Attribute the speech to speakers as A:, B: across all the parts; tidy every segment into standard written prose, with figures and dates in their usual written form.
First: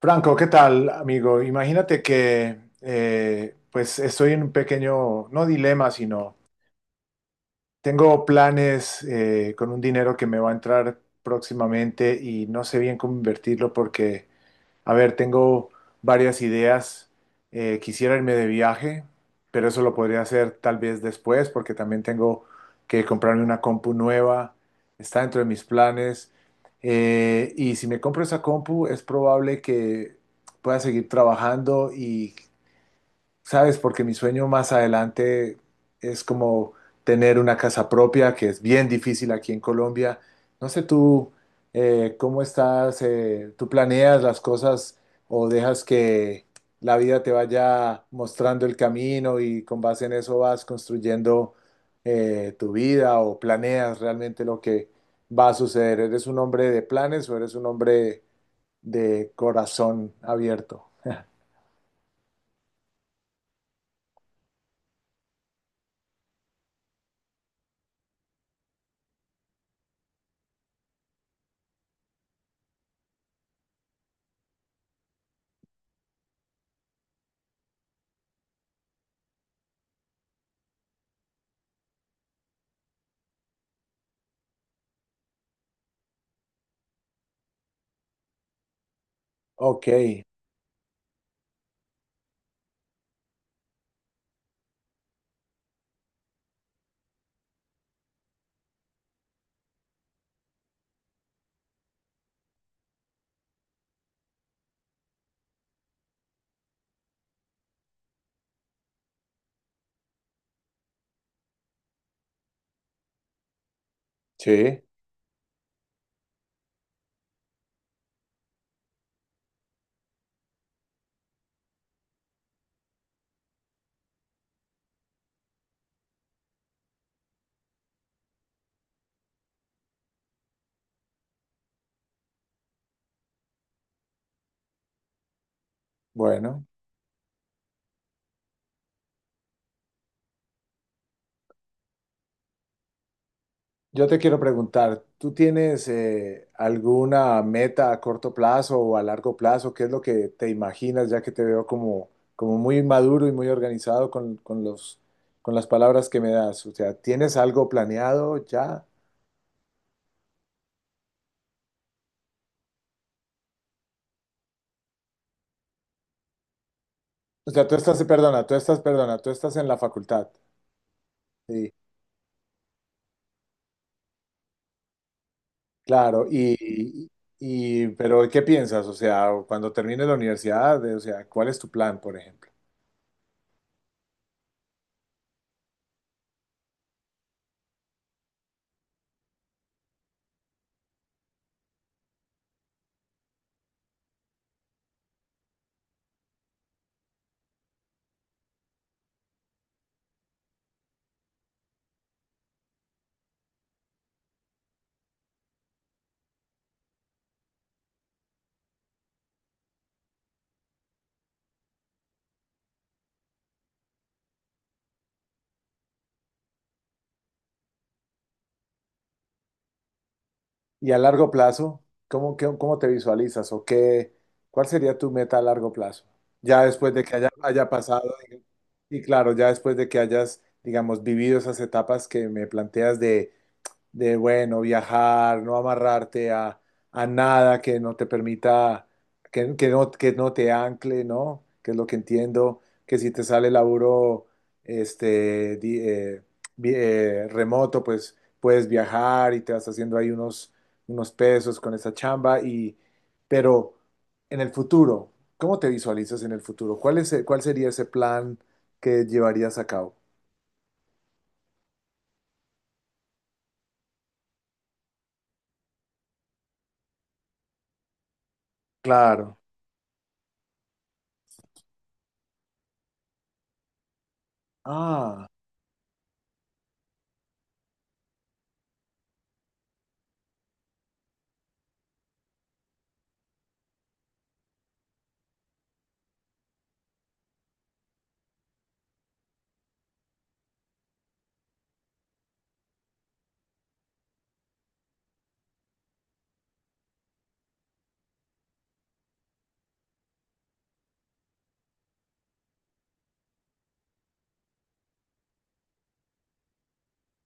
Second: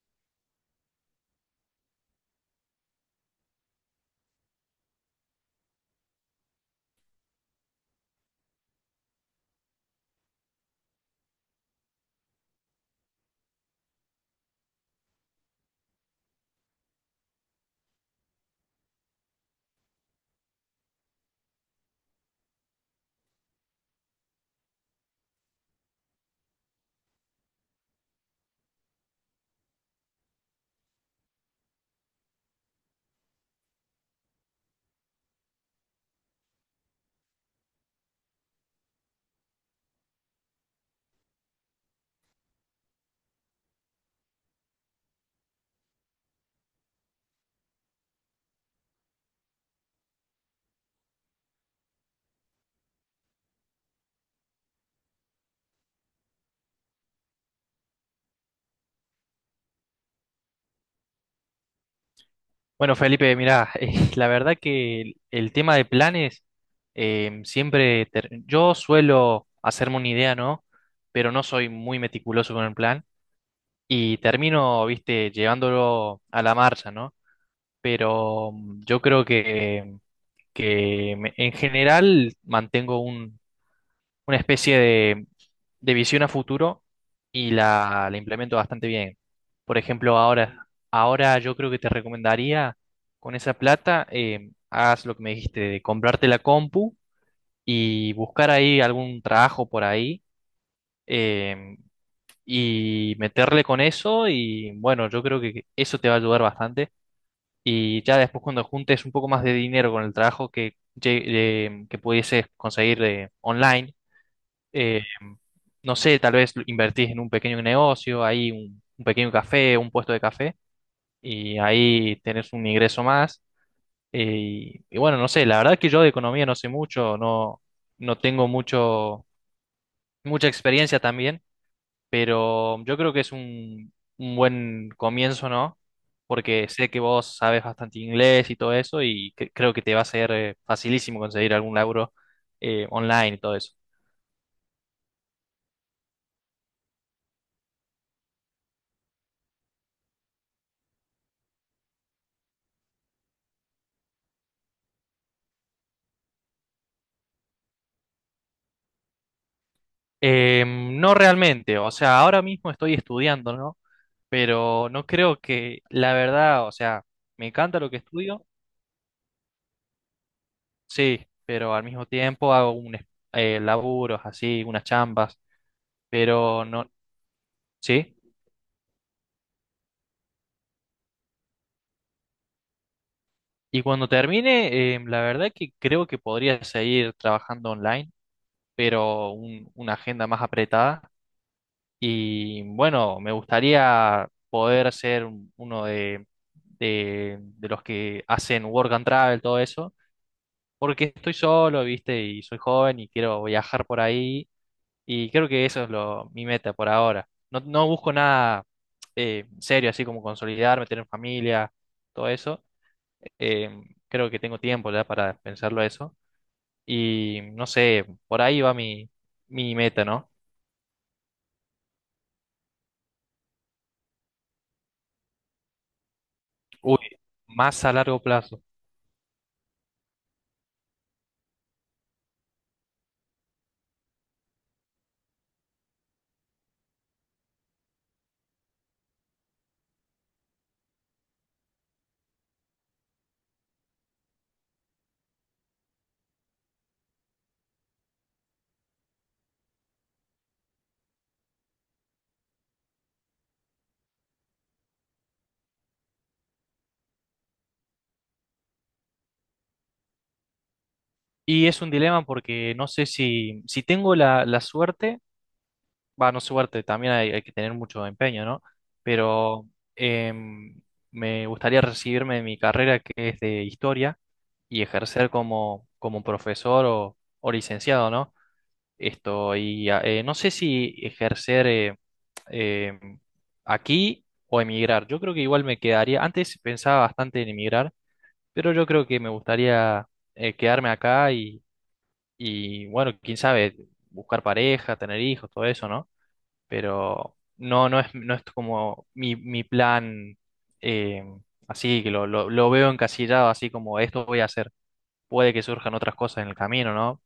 A: Franco, ¿qué tal, amigo? Imagínate que pues estoy en un pequeño, no dilema, sino tengo planes con un dinero que me va a entrar próximamente y no sé bien cómo invertirlo porque a ver, tengo varias ideas. Quisiera irme de viaje, pero eso lo podría hacer tal vez después, porque también tengo que comprarme una compu nueva. Está dentro de mis planes. Y si me compro esa compu, es probable que pueda seguir trabajando y ¿sabes? Porque mi sueño más adelante es como tener una casa propia, que es bien difícil aquí en Colombia. No sé tú cómo estás, tú planeas las cosas o dejas que la vida te vaya mostrando el camino y con base en eso vas construyendo tu vida o planeas realmente lo que va a suceder. ¿Eres un hombre de planes o eres un hombre de corazón abierto?
B: Bueno, Felipe, mirá, la verdad que el tema de planes siempre yo suelo hacerme una idea, ¿no? Pero no soy muy meticuloso con el plan y termino, viste, llevándolo a la marcha, ¿no? Pero yo creo en general mantengo una especie de visión a futuro y la implemento bastante bien. Por
A: Ok,
B: ejemplo, ahora yo creo que te recomendaría con esa plata, hagas lo que me dijiste, de comprarte la compu y buscar ahí algún trabajo por ahí eh, y meterle con eso y bueno, yo creo que eso te va a ayudar bastante. Y ya después cuando juntes un poco más de dinero con el trabajo que pudieses conseguir online,
A: sí,
B: eh, no sé, tal vez invertís en un pequeño negocio, ahí un pequeño café, un puesto de café, y ahí tenés un ingreso más. eh, y bueno, no sé, la verdad que yo de economía no sé mucho, no, no tengo mucho, mucha experiencia también, pero yo creo que es un buen comienzo, ¿no?
A: bueno.
B: Porque sé que vos sabes bastante inglés y todo eso, y creo que te va a ser facilísimo conseguir algún laburo online y todo eso.
A: Yo te quiero preguntar, ¿tú tienes alguna meta a corto plazo o a largo plazo? ¿Qué es lo que te imaginas, ya que te veo como, como muy maduro y muy organizado con los, con las palabras que me das? O sea, ¿tienes algo planeado ya?
B: No realmente, o sea, ahora mismo estoy estudiando, ¿no? Pero no creo que, la verdad, o sea, me
A: O sea, tú
B: encanta lo que
A: estás,
B: estudio,
A: perdona, tú estás, perdona, tú estás en la facultad.
B: sí,
A: Sí,
B: pero al mismo tiempo hago laburos así, unas chambas,
A: claro.
B: pero no, sí.
A: Pero ¿qué piensas? O sea, cuando termines la universidad, o sea, ¿cuál es tu plan, por ejemplo?
B: Y cuando termine, la verdad que creo que podría seguir trabajando online, pero una agenda más apretada. Y bueno, me gustaría poder ser uno de los que hacen work and travel, todo eso, porque estoy solo, ¿viste? Y soy joven y quiero viajar por ahí. Y creo que eso es lo, mi meta por ahora. No, no busco nada serio, así como consolidarme, tener familia, todo eso. Eh, creo que tengo tiempo ya para pensarlo eso. Y no sé, por ahí va mi meta, ¿no?
A: Y a largo plazo, ¿cómo, qué- cómo te visualizas o qué, cuál sería tu meta a largo plazo? Ya después
B: Uy,
A: de que haya
B: más a
A: pasado,
B: largo
A: diga-
B: plazo.
A: Y claro, ya después de que hayas, digamos, vivido esas etapas que me planteas de, bueno, viajar, no amarrarte a nada que no te permita, que no te ancle, ¿no? Que es lo que entiendo, que si te sale laburo este, remoto, pues puedes viajar y te vas haciendo ahí unos pesos con esa chamba, pero en el futuro, ¿cómo te visualizas en el futuro? Cuál sería ese plan que llevarías a cabo?
B: Y es un dilema porque no sé si tengo la suerte, va, no suerte, también hay que tener mucho empeño, ¿no?
A: Claro.
B: Pero em, me gustaría recibirme de mi carrera que es de historia y
A: Ah.
B: ejercer como, como profesor o licenciado, ¿no? Esto, y no sé si ejercer em, aquí o emigrar. Yo creo que igual me quedaría, antes pensaba bastante en emigrar, pero yo creo que me gustaría quedarme acá y bueno, quién sabe, buscar pareja, tener hijos, todo eso, ¿no? Pero no, no es, no es como mi plan, eh, así, lo veo encasillado, así como esto voy a hacer. Puede que surjan otras cosas en el camino, ¿no?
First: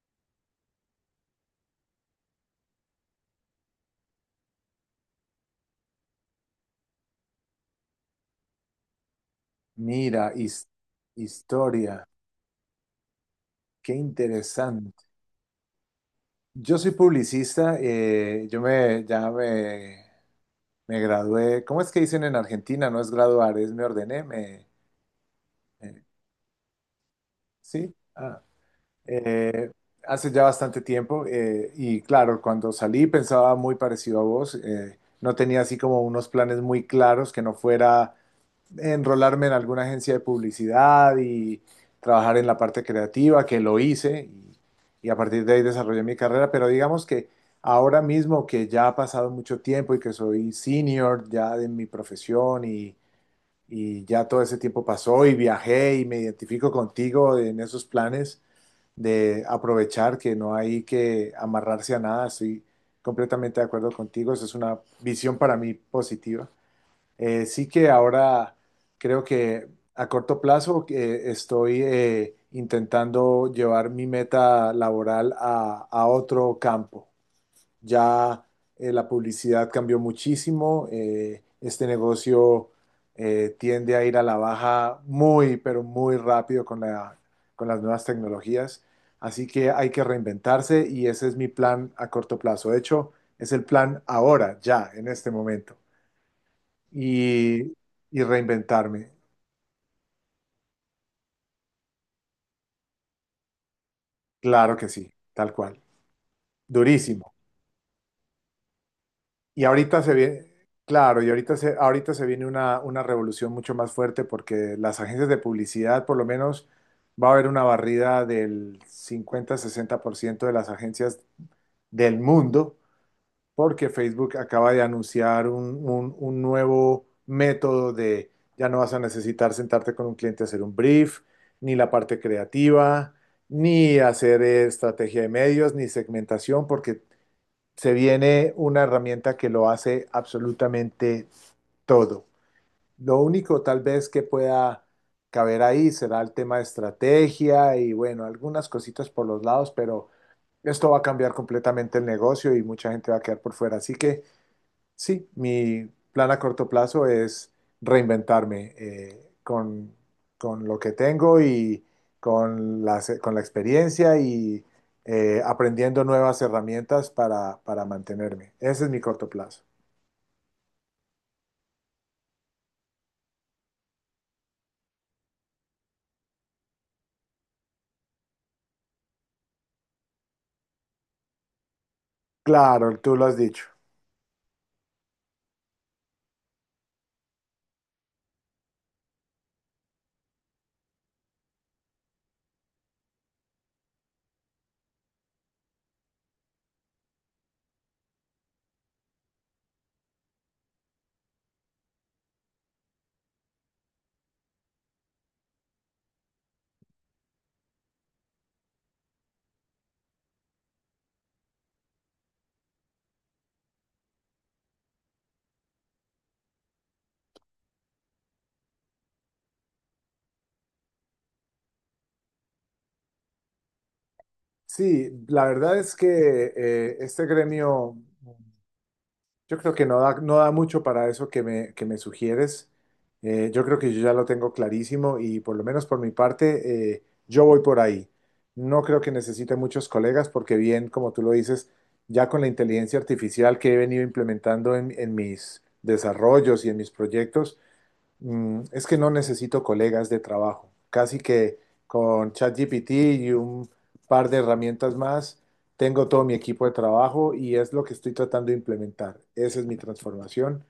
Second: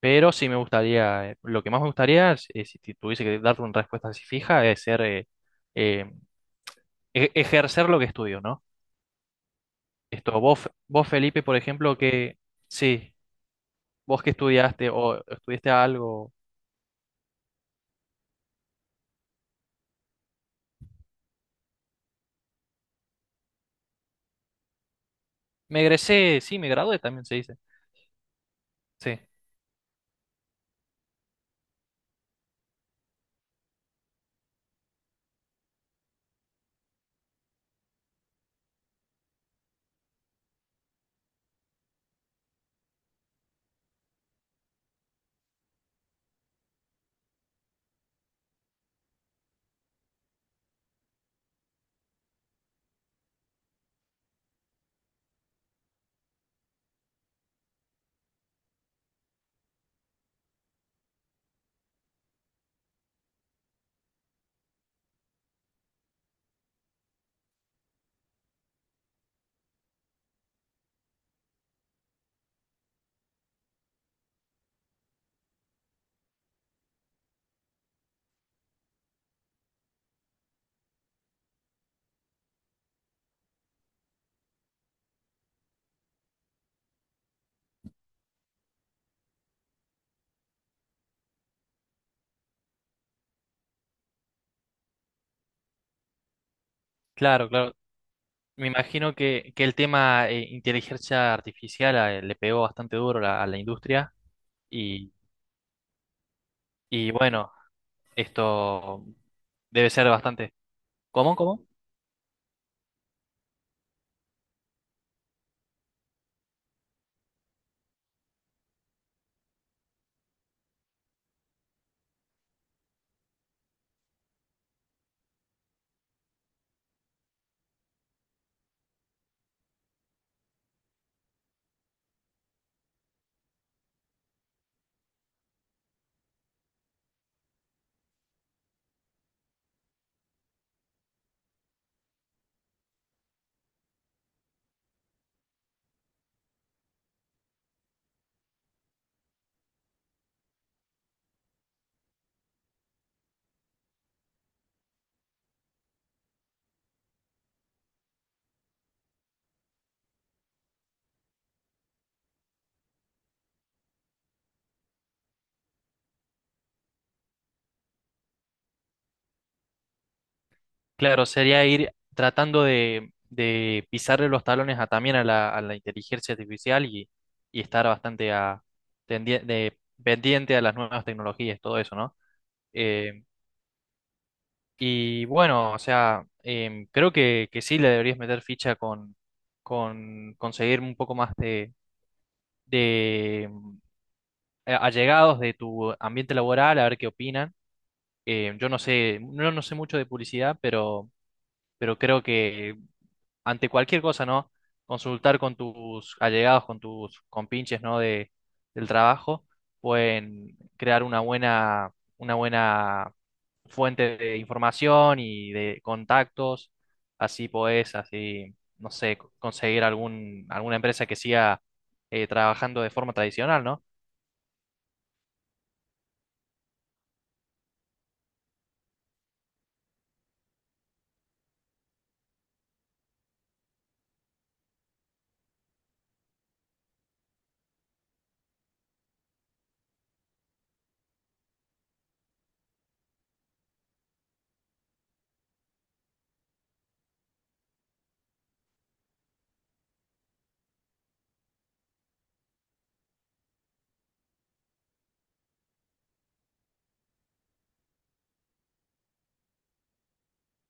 B: Pero sí me gustaría, lo que más me gustaría, es si tuviese que darte una respuesta así fija, es ser, eh, ejercer lo que estudio, ¿no?
A: Mira,
B: Esto, vos Felipe, por ejemplo,
A: historia,
B: que sí,
A: qué
B: vos que estudiaste
A: interesante.
B: o estudiaste algo.
A: Yo soy publicista. Yo me, ya Me gradué. ¿Cómo es que dicen en Argentina? No es graduar, es me ordené, me,
B: Me
A: eh,
B: egresé, sí, me gradué también se dice.
A: sí, ah,
B: Sí,
A: eh, hace ya bastante tiempo. Y claro, cuando salí pensaba muy parecido a vos. No tenía así como unos planes muy claros que no fuera enrolarme en alguna agencia de publicidad y trabajar en la parte creativa, que lo hice y a partir de ahí desarrollé mi carrera, pero digamos que ahora mismo que ya ha pasado mucho tiempo y que soy senior ya de mi profesión y ya todo ese tiempo pasó y viajé y me identifico contigo en esos planes de aprovechar que no hay que amarrarse a nada, estoy completamente de acuerdo contigo, esa es una visión para mí positiva. Sí que ahora creo que a corto plazo estoy intentando llevar mi meta laboral a otro campo. Ya, la publicidad cambió muchísimo, este negocio tiende a ir a la baja muy, pero muy rápido con las nuevas tecnologías, así que hay que reinventarse y ese es mi plan a corto plazo. De hecho, es el plan ahora, ya, en este momento
B: claro,
A: y,
B: claro.
A: y
B: Me
A: reinventarme.
B: imagino que el tema inteligencia artificial le pegó bastante duro a la industria
A: Claro que sí,
B: y,
A: tal cual.
B: y
A: Durísimo.
B: bueno, esto
A: Y
B: debe
A: ahorita
B: ser
A: se viene,
B: bastante.
A: claro, y
B: ¿Cómo?
A: ahorita
B: ¿Cómo?
A: se, ahorita se viene una revolución mucho más fuerte porque las agencias de publicidad, por lo menos, va a haber una barrida del 50-60% de las agencias del mundo porque Facebook acaba de anunciar un nuevo método de ya no vas a necesitar sentarte con un cliente a hacer un brief, ni la parte creativa, ni hacer estrategia de medios, ni segmentación, porque se viene una herramienta que lo hace absolutamente todo. Lo único tal vez que pueda caber ahí será el tema de estrategia y bueno, algunas cositas por los lados, pero esto va a cambiar completamente el negocio y mucha gente va a quedar por fuera. Así que... Sí, mi plan a corto plazo es reinventarme con lo que tengo y con la experiencia y aprendiendo nuevas herramientas para mantenerme. Ese es mi corto plazo.
B: Claro, sería ir tratando de pisarle los talones a, también a a la inteligencia artificial y estar bastante a, pendiente a las nuevas tecnologías, todo eso, ¿no?
A: Claro, tú
B: Eh,
A: lo has dicho.
B: y bueno, o sea, creo que sí le deberías meter ficha con conseguir un poco más de allegados de tu ambiente laboral, a ver qué opinan. Yo no sé, no, no sé mucho de publicidad, pero creo que ante cualquier cosa, ¿no? Consultar con tus allegados, con tus compinches, ¿no? De, del trabajo, pueden crear una buena fuente de información y de contactos. Así podés, así, no sé, conseguir algún, alguna empresa que siga trabajando de forma tradicional, ¿no?
A: Sí, la verdad es que este gremio, yo creo que no da, no da mucho para eso que me sugieres. Yo creo que yo ya lo tengo clarísimo y por lo menos por mi parte, yo voy por ahí. No creo que necesite muchos colegas porque bien, como tú lo dices, ya con la inteligencia artificial que he venido implementando en mis desarrollos y en mis proyectos, es que no necesito colegas de trabajo. Casi que con ChatGPT y un par de herramientas más, tengo todo mi equipo de trabajo y es lo que estoy tratando de implementar. Esa es mi transformación.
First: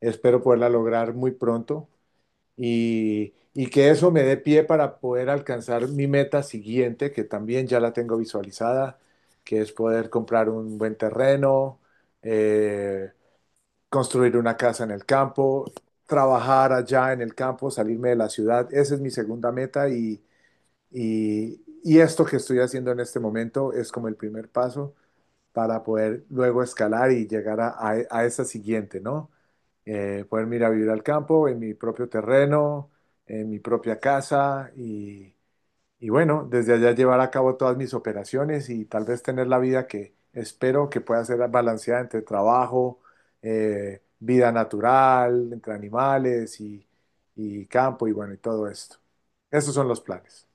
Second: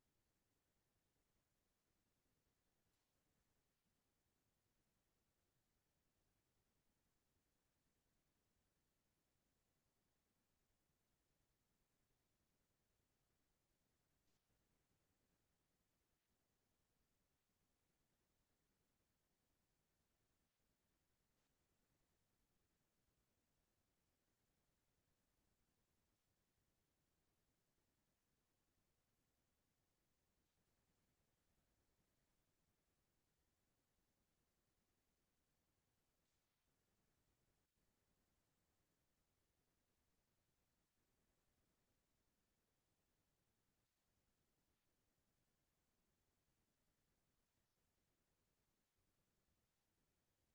A: Espero poderla lograr muy pronto y que eso me dé pie para poder alcanzar mi meta siguiente, que también ya la tengo visualizada, que es poder comprar un buen terreno, eh, construir una casa en el campo, trabajar allá en el campo, salirme de la ciudad. Esa es mi segunda meta y esto que estoy haciendo en este momento es como el primer paso para poder luego escalar y llegar a esa siguiente, ¿no? Poder ir a vivir al campo, en mi propio terreno, en mi propia casa y bueno, desde allá llevar a cabo todas mis operaciones y tal vez tener la vida que espero que pueda ser balanceada entre trabajo, vida natural, entre animales y campo y bueno, y todo esto. Esos son los planes.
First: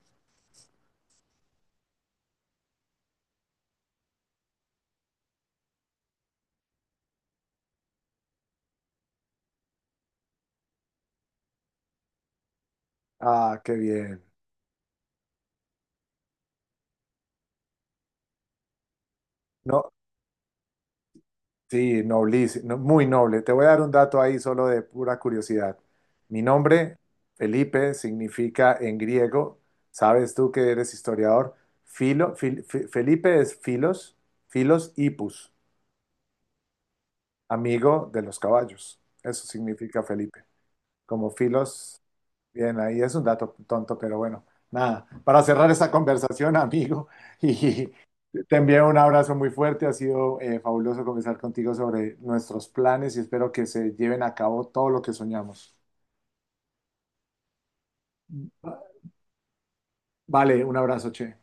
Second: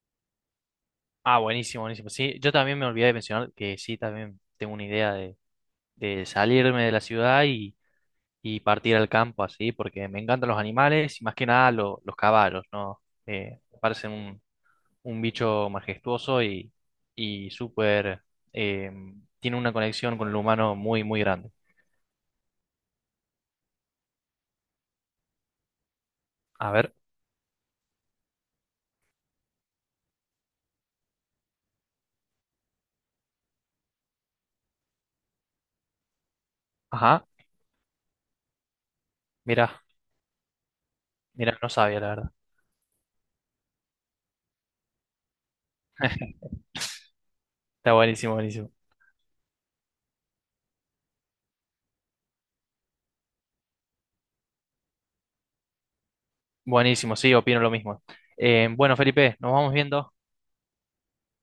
B: Ah, buenísimo, buenísimo. Sí, yo también me olvidé de mencionar que sí, también tengo una idea de salirme de la ciudad y partir al campo así, porque me encantan los animales y más que nada los caballos, ¿no?
A: Ah, qué
B: Me parecen
A: bien.
B: un bicho majestuoso y súper, eh, tiene una
A: No,
B: conexión con el humano muy, muy grande.
A: sí, noblísimo, no, muy noble. Te voy a dar un dato ahí solo de pura curiosidad. Mi
B: A ver,
A: nombre, Felipe, significa en griego, sabes tú que eres historiador, filo, Felipe es filos, filos hipus,
B: ajá,
A: amigo de los caballos. Eso
B: mira,
A: significa Felipe, como
B: mira, no
A: filos.
B: sabía la verdad.
A: Bien, ahí es un dato tonto, pero bueno, nada. Para cerrar esta conversación, amigo, y
B: Está buenísimo,
A: te
B: buenísimo.
A: envío un abrazo muy fuerte. Ha sido fabuloso conversar contigo sobre nuestros planes y espero que se lleven a cabo todo lo que soñamos.
B: Buenísimo, sí, opino lo mismo. Bueno, Felipe, nos vamos viendo.
A: Vale, un abrazo, che.